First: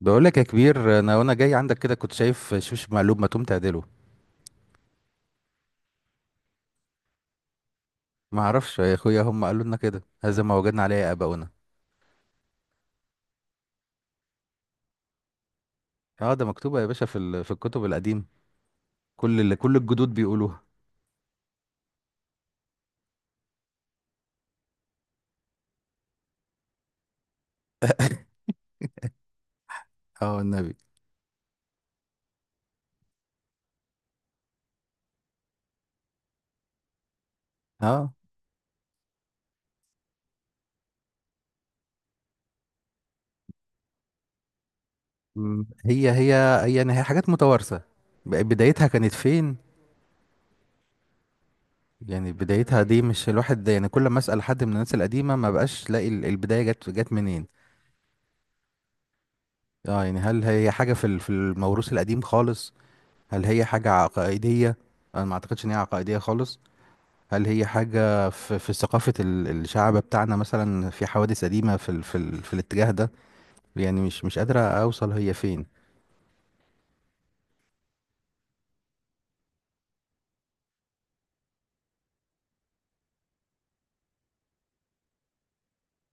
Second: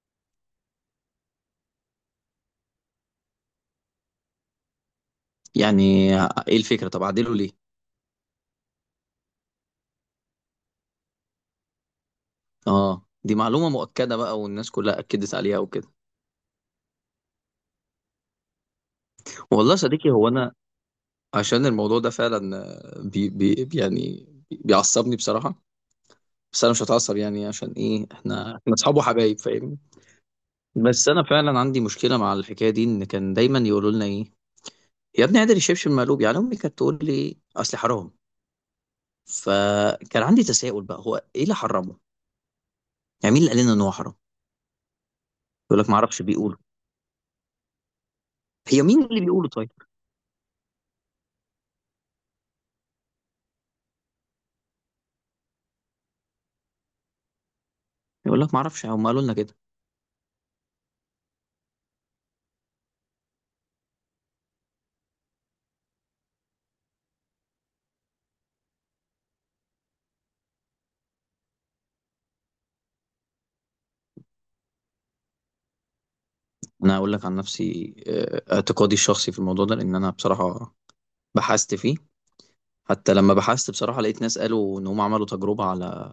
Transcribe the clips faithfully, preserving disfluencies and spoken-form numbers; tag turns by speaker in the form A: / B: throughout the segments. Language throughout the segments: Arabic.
A: بقول لك يا كبير، انا وانا جاي عندك كده كنت شايف شوش مقلوب. ما تقوم تعدله.
B: يعني، ايه الفكرة؟ طب اعدله ليه؟
A: ما اعرفش يا اخويا، هم قالوا لنا كده. هذا ما وجدنا عليه اباؤنا.
B: اه، دي معلومة مؤكدة بقى، والناس كلها اكدت عليها وكده.
A: اه، ده مكتوبه يا باشا في ال- في الكتب القديمه. كل اللي
B: والله
A: كل
B: يا صديقي،
A: الجدود
B: هو انا
A: بيقولوها.
B: عشان الموضوع ده فعلا آه، بي بي يعني بيعصبني بصراحة. بس انا مش هتعصب، يعني عشان ايه؟ احنا احنا اصحاب وحبايب، فاهمني.
A: اه النبي.
B: بس انا فعلا عندي مشكلة مع الحكاية دي. ان كان دايما يقولوا لنا ايه، يا ابني قادر الشبشب مقلوب، يعني امي كانت تقول لي اصل حرام.
A: اه.
B: فكان عندي تساؤل بقى، هو ايه اللي حرمه؟ يعني مين اللي قال لنا ان هو حرام؟
A: مم.
B: يقول لك ما
A: هي
B: اعرفش،
A: هي
B: بيقولوا.
A: هي يعني هي حاجات متوارثه. ب-
B: هي
A: بدايتها
B: مين
A: كانت
B: اللي بيقولوا؟
A: فين؟
B: طيب.
A: يعني بدايتها دي، مش الواحد ده، يعني كل ما اسال حد من الناس القديمه ما بقاش لاقي ال- البدايه جت جت منين.
B: يقول لك ما اعرفش، هم قالوا لنا كده.
A: اه، يعني هل هي حاجه في ال- في الموروث القديم خالص؟ هل هي حاجه عقائديه؟ انا ما اعتقدش ان هي عقائديه خالص. هل هي حاجة في, في ثقافة ال- الشعب بتاعنا، مثلا في حوادث قديمة في ال في, ال في الاتجاه ده؟ يعني مش مش قادرة أوصل هي فين.
B: انا اقول لك عن نفسي، آه، اعتقادي الشخصي في الموضوع ده، لان انا بصراحه بحثت فيه. حتى لما بحثت بصراحه، لقيت ناس قالوا ان هم عملوا تجربه على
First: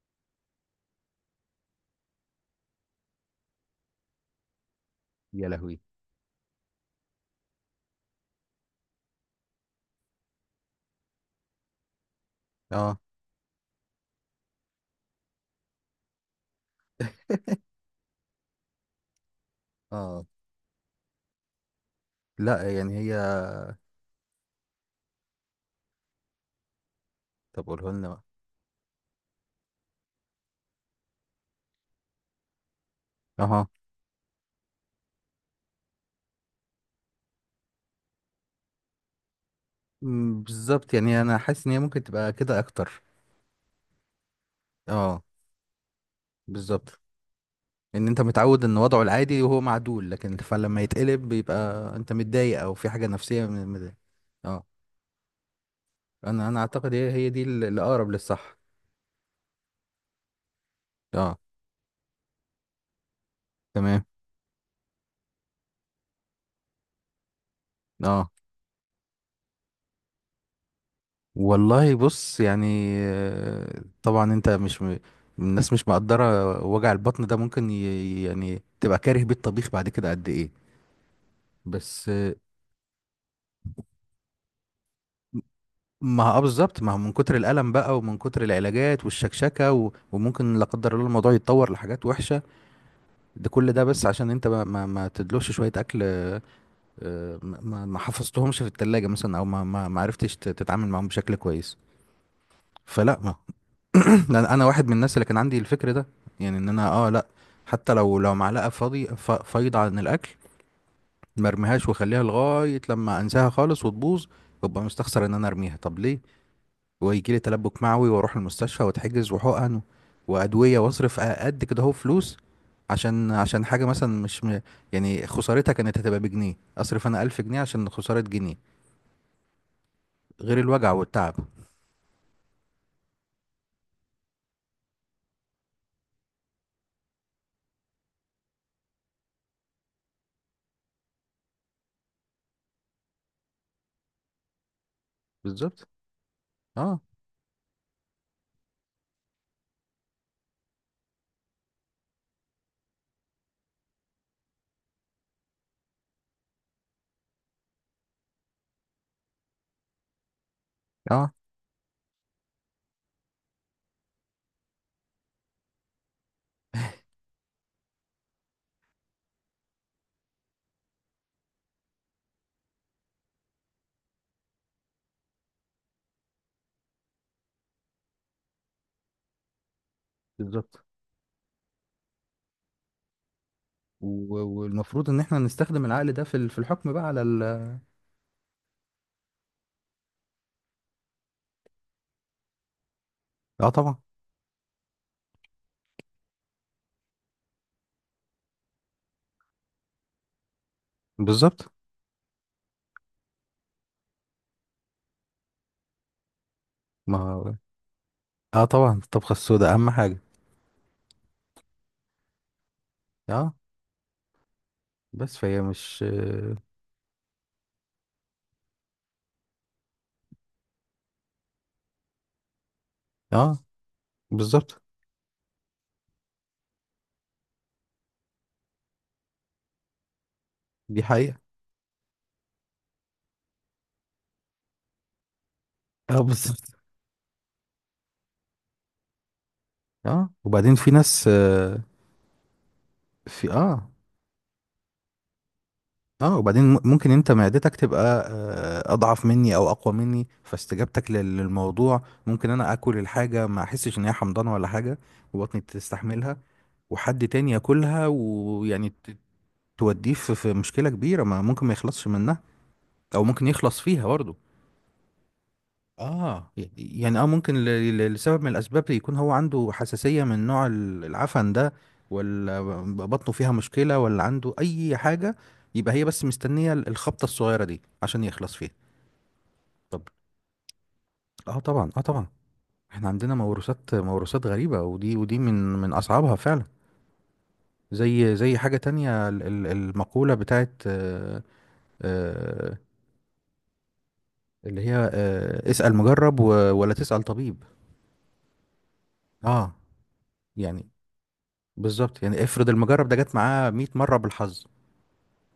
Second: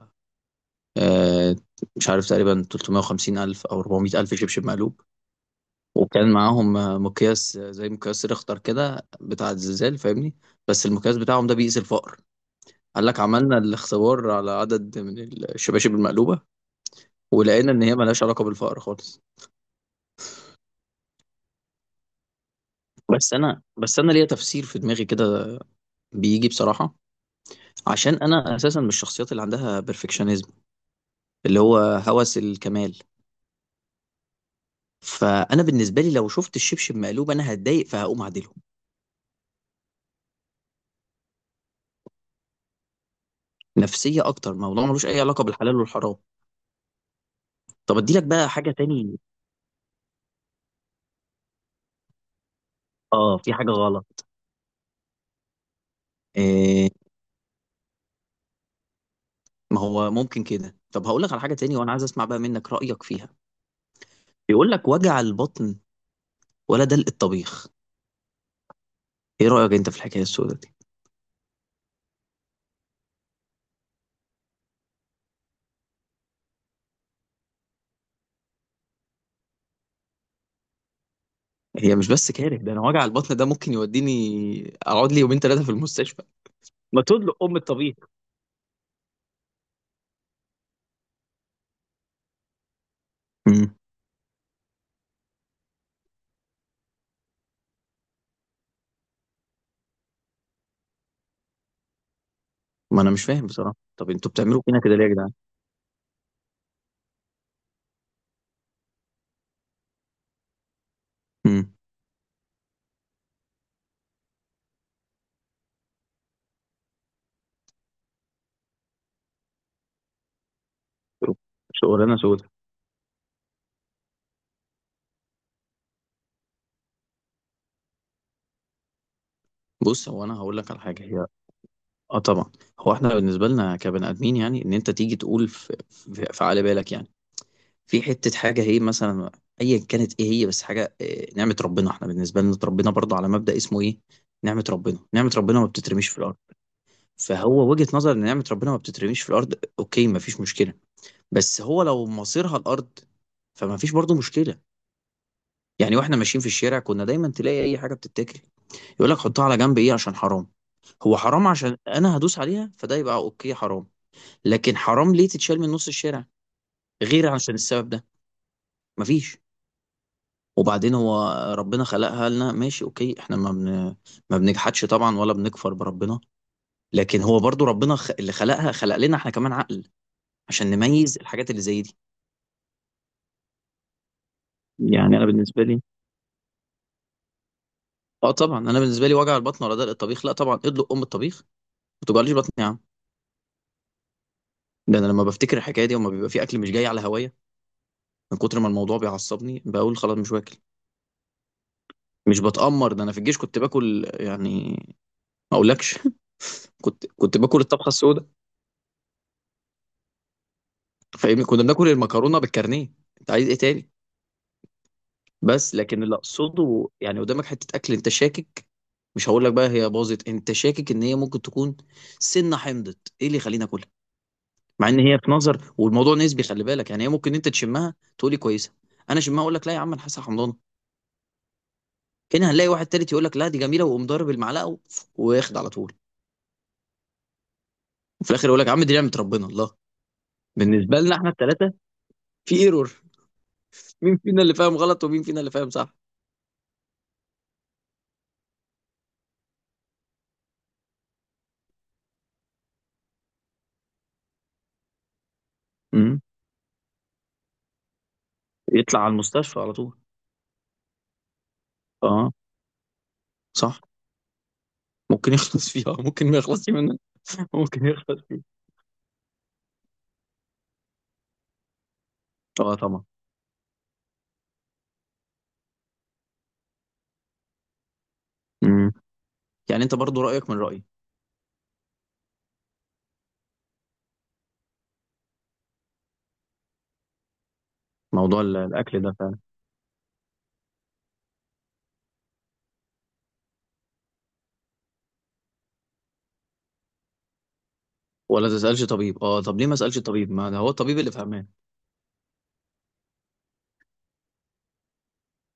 B: آه، مش عارف، تقريبا ثلاثمائة وخمسين الف او اربع مية الف شبشب مقلوب.
A: يا لهوي.
B: وكان معاهم آه، مقياس آه، زي مقياس ريختر كده بتاع الزلزال، فاهمني. بس المقياس بتاعهم ده بيقيس الفقر.
A: اه،
B: قال لك عملنا الاختبار على عدد من الشباشب المقلوبه، ولقينا ان هي ملهاش علاقه بالفقر خالص.
A: اه، لا يعني هي.
B: بس انا بس انا ليا تفسير في دماغي كده، بيجي بصراحه.
A: طب قولها لنا
B: عشان
A: بقى.
B: انا اساسا من الشخصيات اللي عندها بيرفكشنزم، اللي هو هوس الكمال.
A: اها.
B: فانا بالنسبه لي لو شفت الشبشب مقلوب، انا هتضايق فهقوم اعدله.
A: مم، بالظبط، يعني أنا حاسس إن هي ممكن تبقى كده أكتر.
B: نفسيه اكتر، موضوع ملوش اي
A: اه،
B: علاقه بالحلال والحرام.
A: بالظبط.
B: طب
A: إن
B: ادي
A: أنت
B: لك بقى
A: متعود
B: حاجه
A: إن وضعه
B: تاني.
A: العادي وهو معدول، لكن فلما يتقلب بيبقى أنت متضايق أو في حاجة
B: اه،
A: نفسية
B: في
A: من
B: حاجه
A: من-
B: غلط.
A: اه. أنا أنا
B: إيه،
A: أعتقد هي هي دي اللي أقرب للصح.
B: ما هو ممكن كده. طب هقول لك
A: اه،
B: على حاجه تاني، وانا عايز اسمع بقى منك رايك فيها.
A: تمام.
B: بيقول لك وجع البطن ولا دلق الطبيخ؟
A: اه،
B: ايه رايك انت في الحكايه السوداء دي؟
A: والله بص، يعني آه، طبعا انت مش م... الناس مش مقدرة وجع البطن ده، ممكن ي... يعني تبقى كاره بيه الطبيخ بعد كده قد ايه.
B: هي مش
A: بس
B: بس
A: آه،
B: كاره ده، انا وجع البطن ده ممكن يوديني اقعد لي يومين ثلاثه في المستشفى.
A: ما هو آه بالظبط، ما هو
B: ما
A: من كتر
B: تدلق ام
A: الألم
B: الطبيخ.
A: بقى، ومن كتر العلاجات والشكشكة، و... وممكن لا قدر الله الموضوع يتطور لحاجات وحشة. ده كل ده بس عشان انت ما ما, ما تدلوش شوية أكل آه، آه، ما... ما ما حفظتهمش في التلاجة مثلا، أو ما ما ما عرفتش ت- تتعامل معاهم بشكل كويس.
B: ما أنا مش
A: فلا.
B: فاهم بصراحة. طب أنتوا
A: لان
B: بتعملوا
A: انا
B: فينا
A: واحد من
B: كده ليه يا
A: الناس اللي
B: جدعان؟
A: كان عندي الفكر ده. يعني ان انا اه لا. حتى لو لو معلقه فاضي، ف- فايضه عن الاكل، ما
B: إمم.
A: ارميهاش واخليها لغايه لما انساها خالص وتبوظ. وابقى مستخسر ان انا ارميها. طب ليه؟ ويجي لي تلبك معوي واروح المستشفى واتحجز، وحقن وادويه واصرف قد كده اهو
B: شغلانة
A: فلوس.
B: سودا.
A: عشان عشان حاجه مثلا مش م... يعني خسارتها كانت هتبقى بجنيه. اصرف انا الف جنيه عشان خساره جنيه،
B: بُص، هو أنا هاقول
A: غير
B: لك على
A: الوجع
B: حاجة، هي
A: والتعب.
B: آه طبعًا. هو إحنا بالنسبة لنا كبني آدمين، يعني إن أنت تيجي تقول ف ف في على بالك، يعني، في حتّة حاجة هي مثلًا أيًا كانت إيه هي، بس حاجة آآ نعمة ربنا. إحنا بالنسبة لنا اتربينا برضه على مبدأ اسمه إيه، نعمة ربنا. نعمة ربنا ما
A: بالظبط.
B: بتترميش في الأرض.
A: اه،
B: فهو وجهة نظر إن نعمة ربنا ما بتترميش في الأرض، أوكي، ما فيش مشكلة. بس هو لو مصيرها الأرض، فما فيش برضه مشكلة. يعني واحنا ماشيين في الشارع كنا دايما تلاقي اي حاجه بتتاكل، يقول لك حطها على جنب، ايه عشان حرام؟ هو
A: اه،
B: حرام عشان انا هدوس عليها؟ فده يبقى اوكي حرام. لكن حرام ليه تتشال من نص الشارع غير عشان السبب ده؟ مفيش. وبعدين هو ربنا خلقها لنا ماشي، اوكي، احنا ما بن... ما بنجحدش طبعا ولا بنكفر بربنا. لكن هو برضو ربنا خ... اللي خلقها خلق لنا احنا كمان عقل، عشان
A: بالظبط.
B: نميز الحاجات اللي زي دي.
A: و- والمفروض
B: يعني
A: ان
B: انا
A: احنا
B: بالنسبه لي،
A: نستخدم العقل ده في ال- في الحكم بقى على ال.
B: اه طبعا، انا بالنسبه لي وجع البطن ولا دلق الطبيخ؟ لا طبعا ادلق ام الطبيخ. ما توجعليش بطني يا عم.
A: اه طبعا.
B: ده انا لما بفتكر الحكايه دي وما بيبقى في اكل مش جاي على هوايه، من كتر ما الموضوع بيعصبني بقول خلاص مش واكل.
A: بالظبط.
B: مش بتأمر، ده انا في الجيش كنت باكل يعني، ما اقولكش كنت
A: ما
B: كنت
A: هو-
B: باكل الطبخه السوداء.
A: اه طبعا، الطبخة السوداء اهم حاجة.
B: فاهمني، كنا بناكل المكرونه بالكارنيه، انت عايز
A: اه،
B: ايه تاني؟
A: بس فهي
B: بس لكن
A: مش
B: اللي
A: اه.
B: اقصده يعني قدامك حته اكل انت شاكك، مش هقول لك بقى هي باظت، انت شاكك ان هي ممكن تكون سنه حمضت، ايه اللي
A: آه،
B: يخليني اكلها؟
A: بالظبط.
B: مع ان هي في نظر والموضوع نسبي خلي بالك، يعني هي ممكن انت تشمها تقولي كويسه، انا شمها اقول لك لا يا عم انا حاسه حمضان.
A: دي حقيقة.
B: هنا هنلاقي واحد تالت يقول لك لا دي جميله، ويقوم ضارب المعلقه و- وياخد على طول.
A: اه، بالظبط.
B: وفي الاخر يقول لك يا عم دي نعمه ربنا، الله.
A: اه، وبعدين في
B: بالنسبه لنا
A: ناس
B: احنا الثلاثه،
A: آه.
B: في ايرور.
A: في اه.
B: مين فينا اللي فاهم غلط ومين فينا اللي فاهم صح؟
A: اه، وبعدين م- ممكن انت معدتك تبقى آه اضعف مني او اقوى مني. فاستجابتك لل- للموضوع، ممكن انا اكل الحاجة ما احسش ان هي حمضانة ولا حاجة وبطني
B: امم
A: تستحملها، وحد تاني ياكلها ويعني
B: يطلع على المستشفى على طول.
A: توديه في في مشكلة كبيرة ما ممكن ما يخلصش
B: اه
A: منها. او ممكن يخلص
B: صح،
A: فيها برضه.
B: ممكن يخلص فيها ممكن ما
A: اه،
B: يخلصش منها.
A: يعني، اه ممكن
B: ممكن
A: ل- ل-
B: يخلص.
A: لسبب من الاسباب يكون هو عنده حساسية من نوع ال- العفن ده. ولا
B: اه طبعا.
A: بطنه فيها مشكلة، ولا عنده اي حاجة. يبقى هي بس مستنية ال- الخبطة الصغيرة دي عشان يخلص فيها.
B: امم يعني انت
A: طب.
B: برضو رايك من رايي.
A: اه طبعا، اه طبعا. احنا عندنا موروثات، موروثات غريبة، ودي ودي من من اصعبها فعلا. زي
B: موضوع ال-
A: زي حاجة
B: الاكل ده
A: تانية
B: فعلا.
A: ال- ال- المقولة بتاعت، اللي هي آه، اسأل مجرب، و... ولا تسأل طبيب.
B: ولا تسالش طبيب. اه طب ليه ما
A: اه
B: اسالش طبيب؟ ما ده هو
A: يعني.
B: الطبيب اللي فهمان.
A: بالظبط، يعني افرض المجرب ده جت معاه مية مرة بالحظ،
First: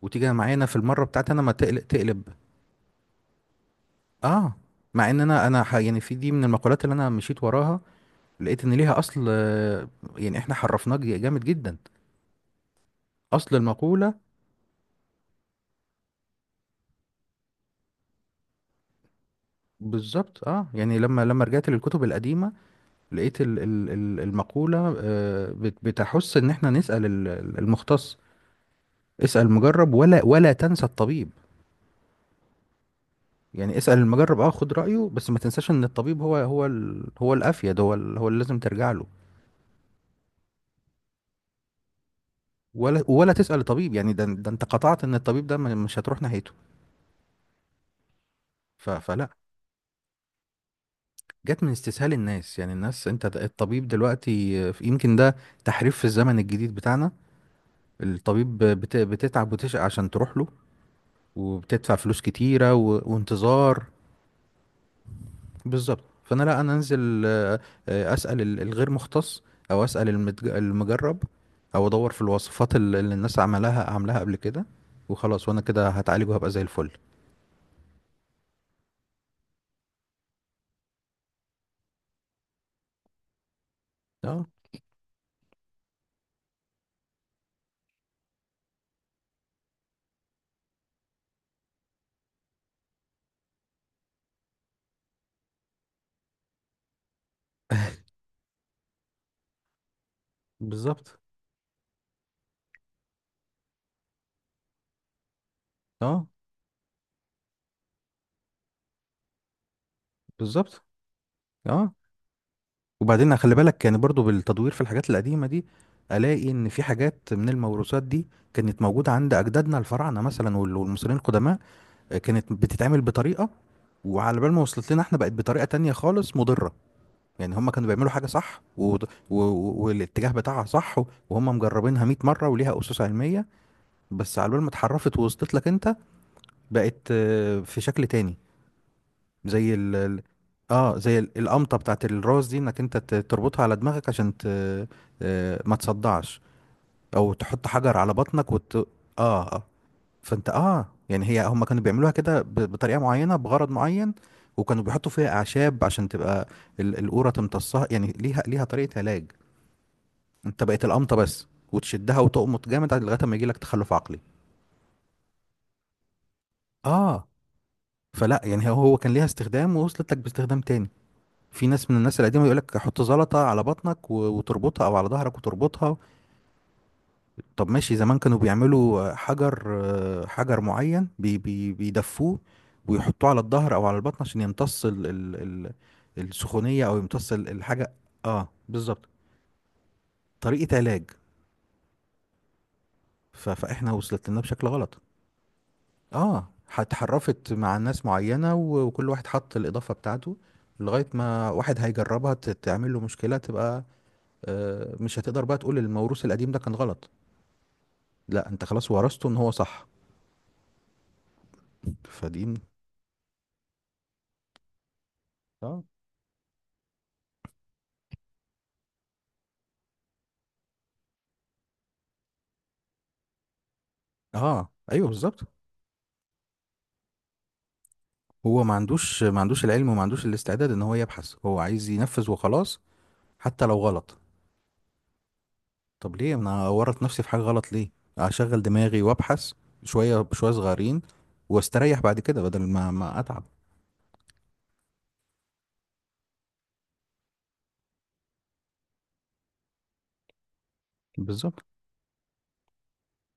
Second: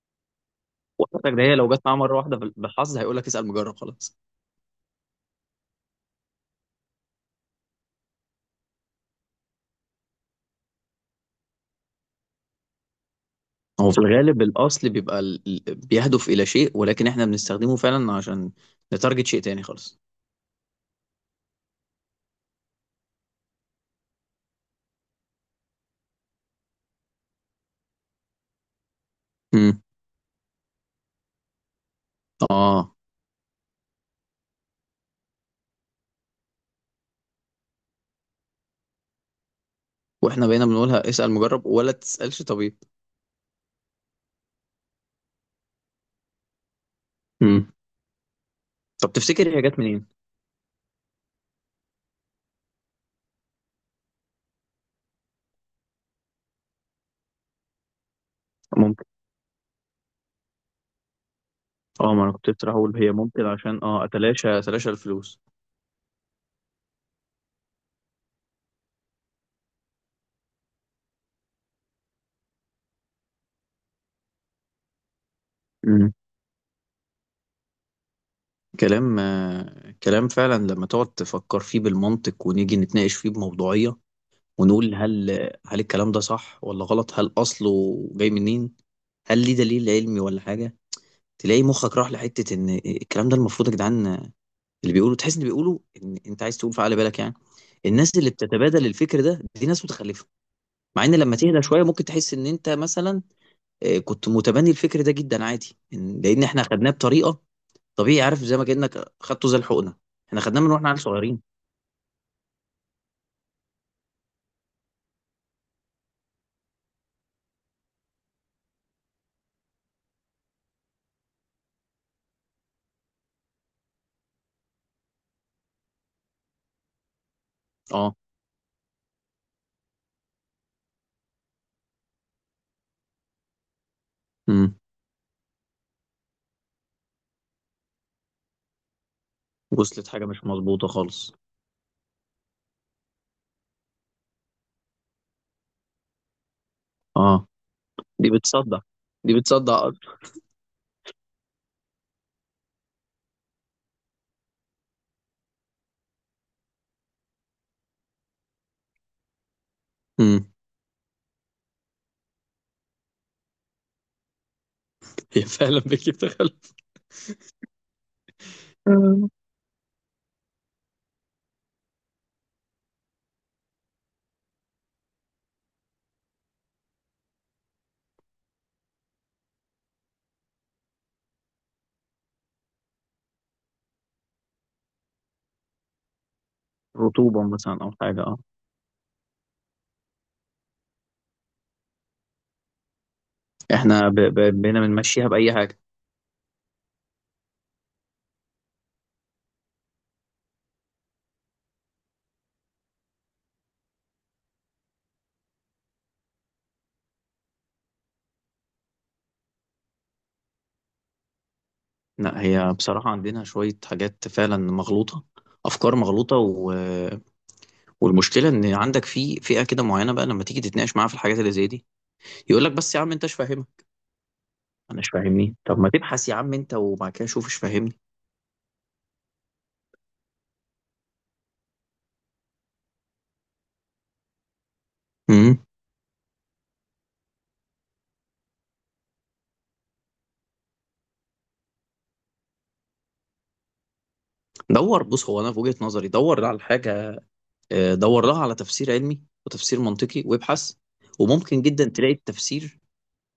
A: وتيجي معانا في المرة بتاعتي
B: وحضرتك
A: انا،
B: ده
A: ما
B: هي لو جت
A: تقلب
B: معاه مره
A: تقلب.
B: واحده بال- بالحظ، هيقول لك اسال مجرب خلاص.
A: اه. مع ان انا انا ح... يعني في دي من المقولات اللي انا مشيت وراها، لقيت ان ليها اصل آه، يعني احنا حرفناه ج- جامد جدا، اصل
B: هو في
A: المقولة.
B: الغالب الأصل بيبقى ال... ال- بيهدف إلى شيء، ولكن إحنا بنستخدمه فعلا عشان نتارجت شيء تاني خالص.
A: بالظبط، اه يعني لما لما رجعت للكتب القديمة، لقيت ال... ال... ال- المقولة آه، بت... بتحث ان احنا نسأل ال- المختص. اسأل
B: امم
A: مجرب ولا ولا تنسى الطبيب.
B: آه
A: يعني اسأل المجرب، اه خد رأيه، بس ما تنساش ان الطبيب هو هو ال... هو الافيد، هو ال... هو اللي لازم ترجع له.
B: وإحنا بقينا بنقولها اسأل مجرب ولا تسألش طبيب.
A: ولا ولا تسأل الطبيب، يعني ده ده انت قطعت ان الطبيب ده م- مش هتروح ناحيته.
B: امم
A: ف...
B: طب
A: فلا.
B: تفتكر هي جت منين؟
A: جت من استسهال الناس، يعني الناس انت د- الطبيب دلوقتي آه، يمكن ده تحريف في الزمن الجديد بتاعنا. الطبيب بت...
B: ممكن،
A: بتتعب وتشقى عشان تروح له، وبتدفع
B: اه
A: فلوس
B: ما انا كنت لسه
A: كتيرة
B: هقول
A: و...
B: هي ممكن عشان
A: وانتظار.
B: اه اتلاشى اتلاشى الفلوس.
A: بالظبط. فانا، لا، انا انزل آه، آه، اسال ال- الغير مختص، او اسال المتج- المجرب، او ادور في الوصفات ال- اللي الناس عملها عاملاها قبل كده، وخلاص وانا كده
B: امم
A: هتعالج وهبقى زي الفل.
B: كلام آه، كلام فعلا لما تقعد تفكر فيه بالمنطق ونيجي نتناقش فيه بموضوعية،
A: اه
B: ونقول هل هل الكلام ده صح ولا غلط؟ هل اصله جاي منين؟ هل ليه دليل علمي ولا حاجة؟ تلاقي مخك راح لحته ان الكلام ده المفروض يا جدعان، اللي بيقولوا تحس ان بيقولوا ان انت عايز تقول في عقل بالك، يعني الناس اللي بتتبادل الفكر ده دي ناس متخلفه. مع ان
A: بالظبط.
B: لما تهدى شويه ممكن تحس ان انت مثلا آه، كنت متبني الفكر ده جدا عادي. إن-
A: اه
B: لان احنا خدناه بطريقه طبيعي، عارف زي ما كانك خدته زي الحقنه، احنا خدناه من
A: بالظبط.
B: واحنا عيال صغيرين.
A: اه، وبعدين خلي بالك يعني برضو بالتدوير في الحاجات القديمه دي، الاقي ان في حاجات من الموروثات دي كانت موجوده عند اجدادنا الفراعنه مثلا وال- والمصريين القدماء. آه، كانت بتتعمل بطريقه، وعلى بال ما وصلت لنا احنا بقت بطريقه تانية خالص مضره. يعني هم كانوا بيعملوا
B: اه،
A: حاجة صح، و... و... و- والاتجاه بتاعها صح، وهم مجربينها مية مرة وليها أسس علمية. بس على بال ما
B: امم
A: اتحرفت ووصلت لك انت، بقت آه، في شكل تاني. زي ال...
B: وصلت
A: ال-
B: حاجه مش مظبوطه
A: اه، زي
B: خالص.
A: ال- القمطة بتاعت الراس دي، انك انت ت- تربطها على دماغك عشان ت... آه، ما تصدعش، او
B: اه،
A: تحط حجر على
B: دي
A: بطنك وت...
B: بتصدع. دي
A: اه. آه.
B: بتصدع اكتر.
A: فانت اه يعني هي هم كانوا بيعملوها كده ب... بطريقة معينة، بغرض معين، وكانوا بيحطوا فيها أعشاب عشان تبقى ال- القورة تمتصها. يعني ليها، ليها طريقة علاج.
B: امم
A: انت بقيت القمطه بس، وتشدها وتقمط جامد لغايه ما يجي لك تخلف عقلي.
B: هي فعلا بتجيب تخلف.
A: اه. فلا يعني هو هو كان ليها استخدام، ووصلت لك باستخدام تاني. في ناس من الناس القديمه يقول لك حط زلطه على بطنك و- وتربطها، او على ظهرك وتربطها. طب ماشي، زمان كانوا بيعملوا آه، حجر، آه، حجر معين، بي بي بيدفوه ويحطوه على الظهر او على البطن عشان يمتص ال ال ال السخونيه، او يمتص
B: رطوبه
A: ال-
B: مثلا او
A: الحاجه.
B: حاجه اه
A: اه، بالظبط. طريقه علاج. ف- فاحنا
B: احنا ب-
A: وصلت لنا
B: ب-
A: بشكل
B: بقينا
A: غلط.
B: بنمشيها بأي حاجة.
A: اه. اتحرفت مع ناس معينة، و- وكل واحد حط الإضافة بتاعته لغاية ما واحد هيجربها ت- تعمل له مشكلة. تبقى آه، مش هتقدر بقى تقول الموروث القديم ده كان غلط، لا، انت خلاص ورثته ان هو صح.
B: لا،
A: فدي م-
B: هي بصراحة عندنا شوية حاجات فعلا مغلوطة،
A: اه.
B: أفكار مغلوطة و... والمشكلة إن عندك في فئة كده معينة بقى لما تيجي تتناقش معاها في الحاجات اللي زي دي، يقول لك بس يا عم أنت مش فاهمها.
A: اه
B: أنا
A: ايوه،
B: مش
A: بالظبط.
B: فاهمني؟ طب ما تبحث يا عم أنت وبعد كده شوف، مش فاهمني؟
A: هو ما عندوش ما عندوش العلم، وما عندوش الاستعداد ان هو يبحث، هو عايز ينفذ وخلاص، حتى لو غلط.
B: امم
A: طب ليه انا اورط نفسي في حاجة غلط؟ ليه؟ اشغل دماغي وابحث شوية بشوية صغيرين، واستريح بعد كده بدل ما ما اتعب.
B: دور. بص هو أنا في وجهة نظري دور على الحاجة، آه، دور لها على تفسير علمي وتفسير منطقي وابحث. وممكن
A: بالظبط.
B: جدا تلاقي التفسير،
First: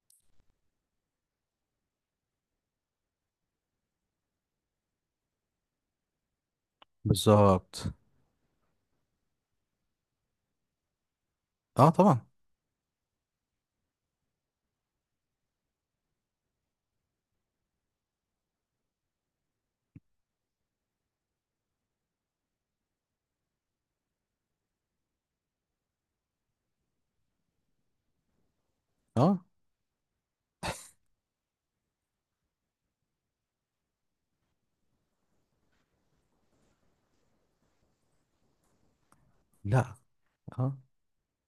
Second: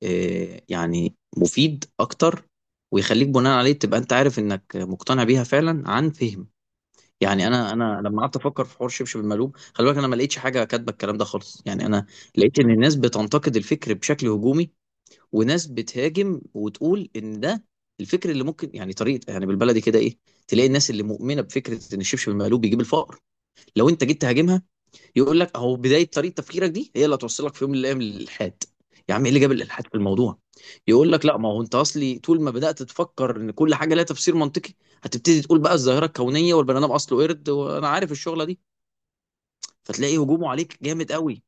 B: آه، يعني مفيد اكتر، ويخليك بناء عليه تبقى انت عارف انك مقتنع بيها فعلا عن فهم. يعني انا
A: بالظبط.
B: انا لما قعدت افكر في حوار شبشب المقلوب، خلي بالك انا ما لقيتش حاجه كاتبه الكلام ده خالص، يعني
A: اه
B: انا
A: طبعا.
B: لقيت ان الناس بتنتقد الفكر بشكل هجومي، وناس بتهاجم وتقول ان ده الفكر اللي ممكن يعني طريقه، يعني بالبلدي كده ايه، تلاقي الناس اللي مؤمنه بفكره ان الشبشب المقلوب بيجيب الفقر، لو انت جيت تهاجمها يقول لك اهو بدايه طريقه تفكيرك دي هي اللي هتوصلك في يوم من الايام للالحاد. يا عم ايه اللي
A: اه
B: جاب الالحاد في الموضوع؟ يقول لك لا ما هو انت اصلي طول ما بدات تفكر ان كل حاجه لها تفسير منطقي، هتبتدي تقول بقى الظاهره الكونيه والبني ادم اصله قرد، وانا عارف الشغله دي.
A: لا.
B: فتلاقي هجومه
A: اه.
B: عليك جامد قوي.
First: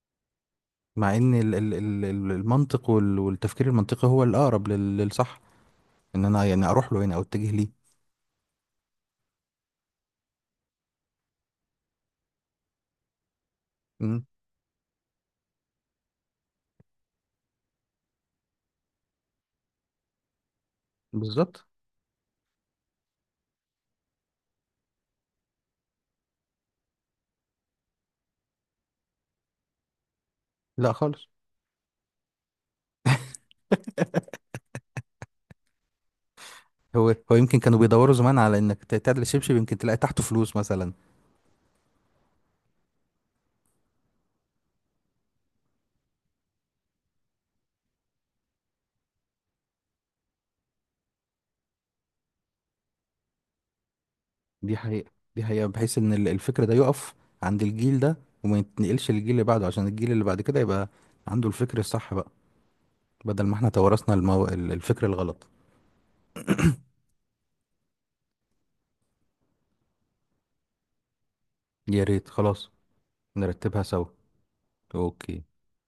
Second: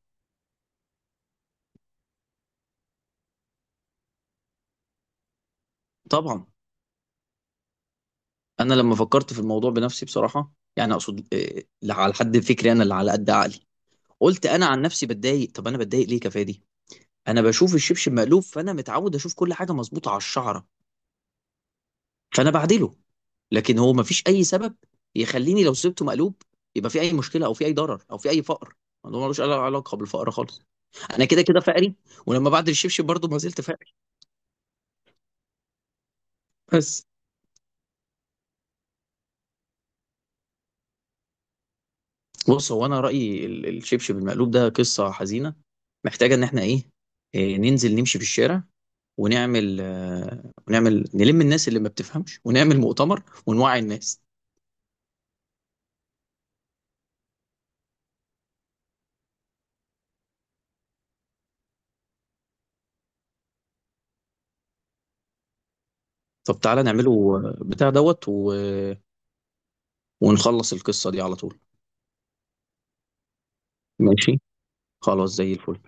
A: مع ان ال- ال- ال- ال- المنطق وال- والتفكير المنطقي هو الاقرب لل- للصح، ان انا
B: طبعا
A: يعني اروح له يعني او اتجه ليه.
B: انا لما فكرت في الموضوع بنفسي بصراحه، يعني اقصد آه، لا على حد فكري انا اللي على قد عقلي،
A: مم،
B: قلت انا عن نفسي بتضايق، طب انا بتضايق ليه؟ كفايه دي. انا بشوف الشبشب مقلوب فانا متعود اشوف كل حاجه مظبوطه على الشعره،
A: بالظبط.
B: فانا بعدله. لكن هو مفيش اي سبب يخليني لو سبته مقلوب يبقى في اي مشكله او في اي ضرر او في اي فقر. الموضوع ملوش أي علاقه بالفقر خالص.
A: لا
B: انا
A: خالص.
B: كده كده فقري، ولما بعد الشبشب برضه ما زلت فقري، بس.
A: هو هو يمكن كانوا بيدوروا زمان على انك ت- تعدل الشبشب يمكن تلاقي تحته فلوس مثلا.
B: بص هو انا رايي ال- الشبشب المقلوب ده قصه حزينه، محتاجه ان احنا ايه، إيه، ننزل نمشي في الشارع ونعمل آه، ونعمل نلم الناس اللي ما بتفهمش ونعمل مؤتمر ونوعي الناس.
A: دي حقيقة. دي حقيقة. بحيث ان ال- الفكر ده يقف عند الجيل ده وما يتنقلش للجيل اللي بعده، عشان الجيل اللي بعد كده يبقى عنده الفكر الصح بقى، بدل ما احنا تورثنا المو... ال- الفكر الغلط.
B: طب تعالى نعمله آه، بتاع دوت و... ونخلص القصة دي على طول.
A: يا ريت، خلاص، نرتبها سوا.
B: ماشي. خلاص زي
A: اوكي.
B: الفل.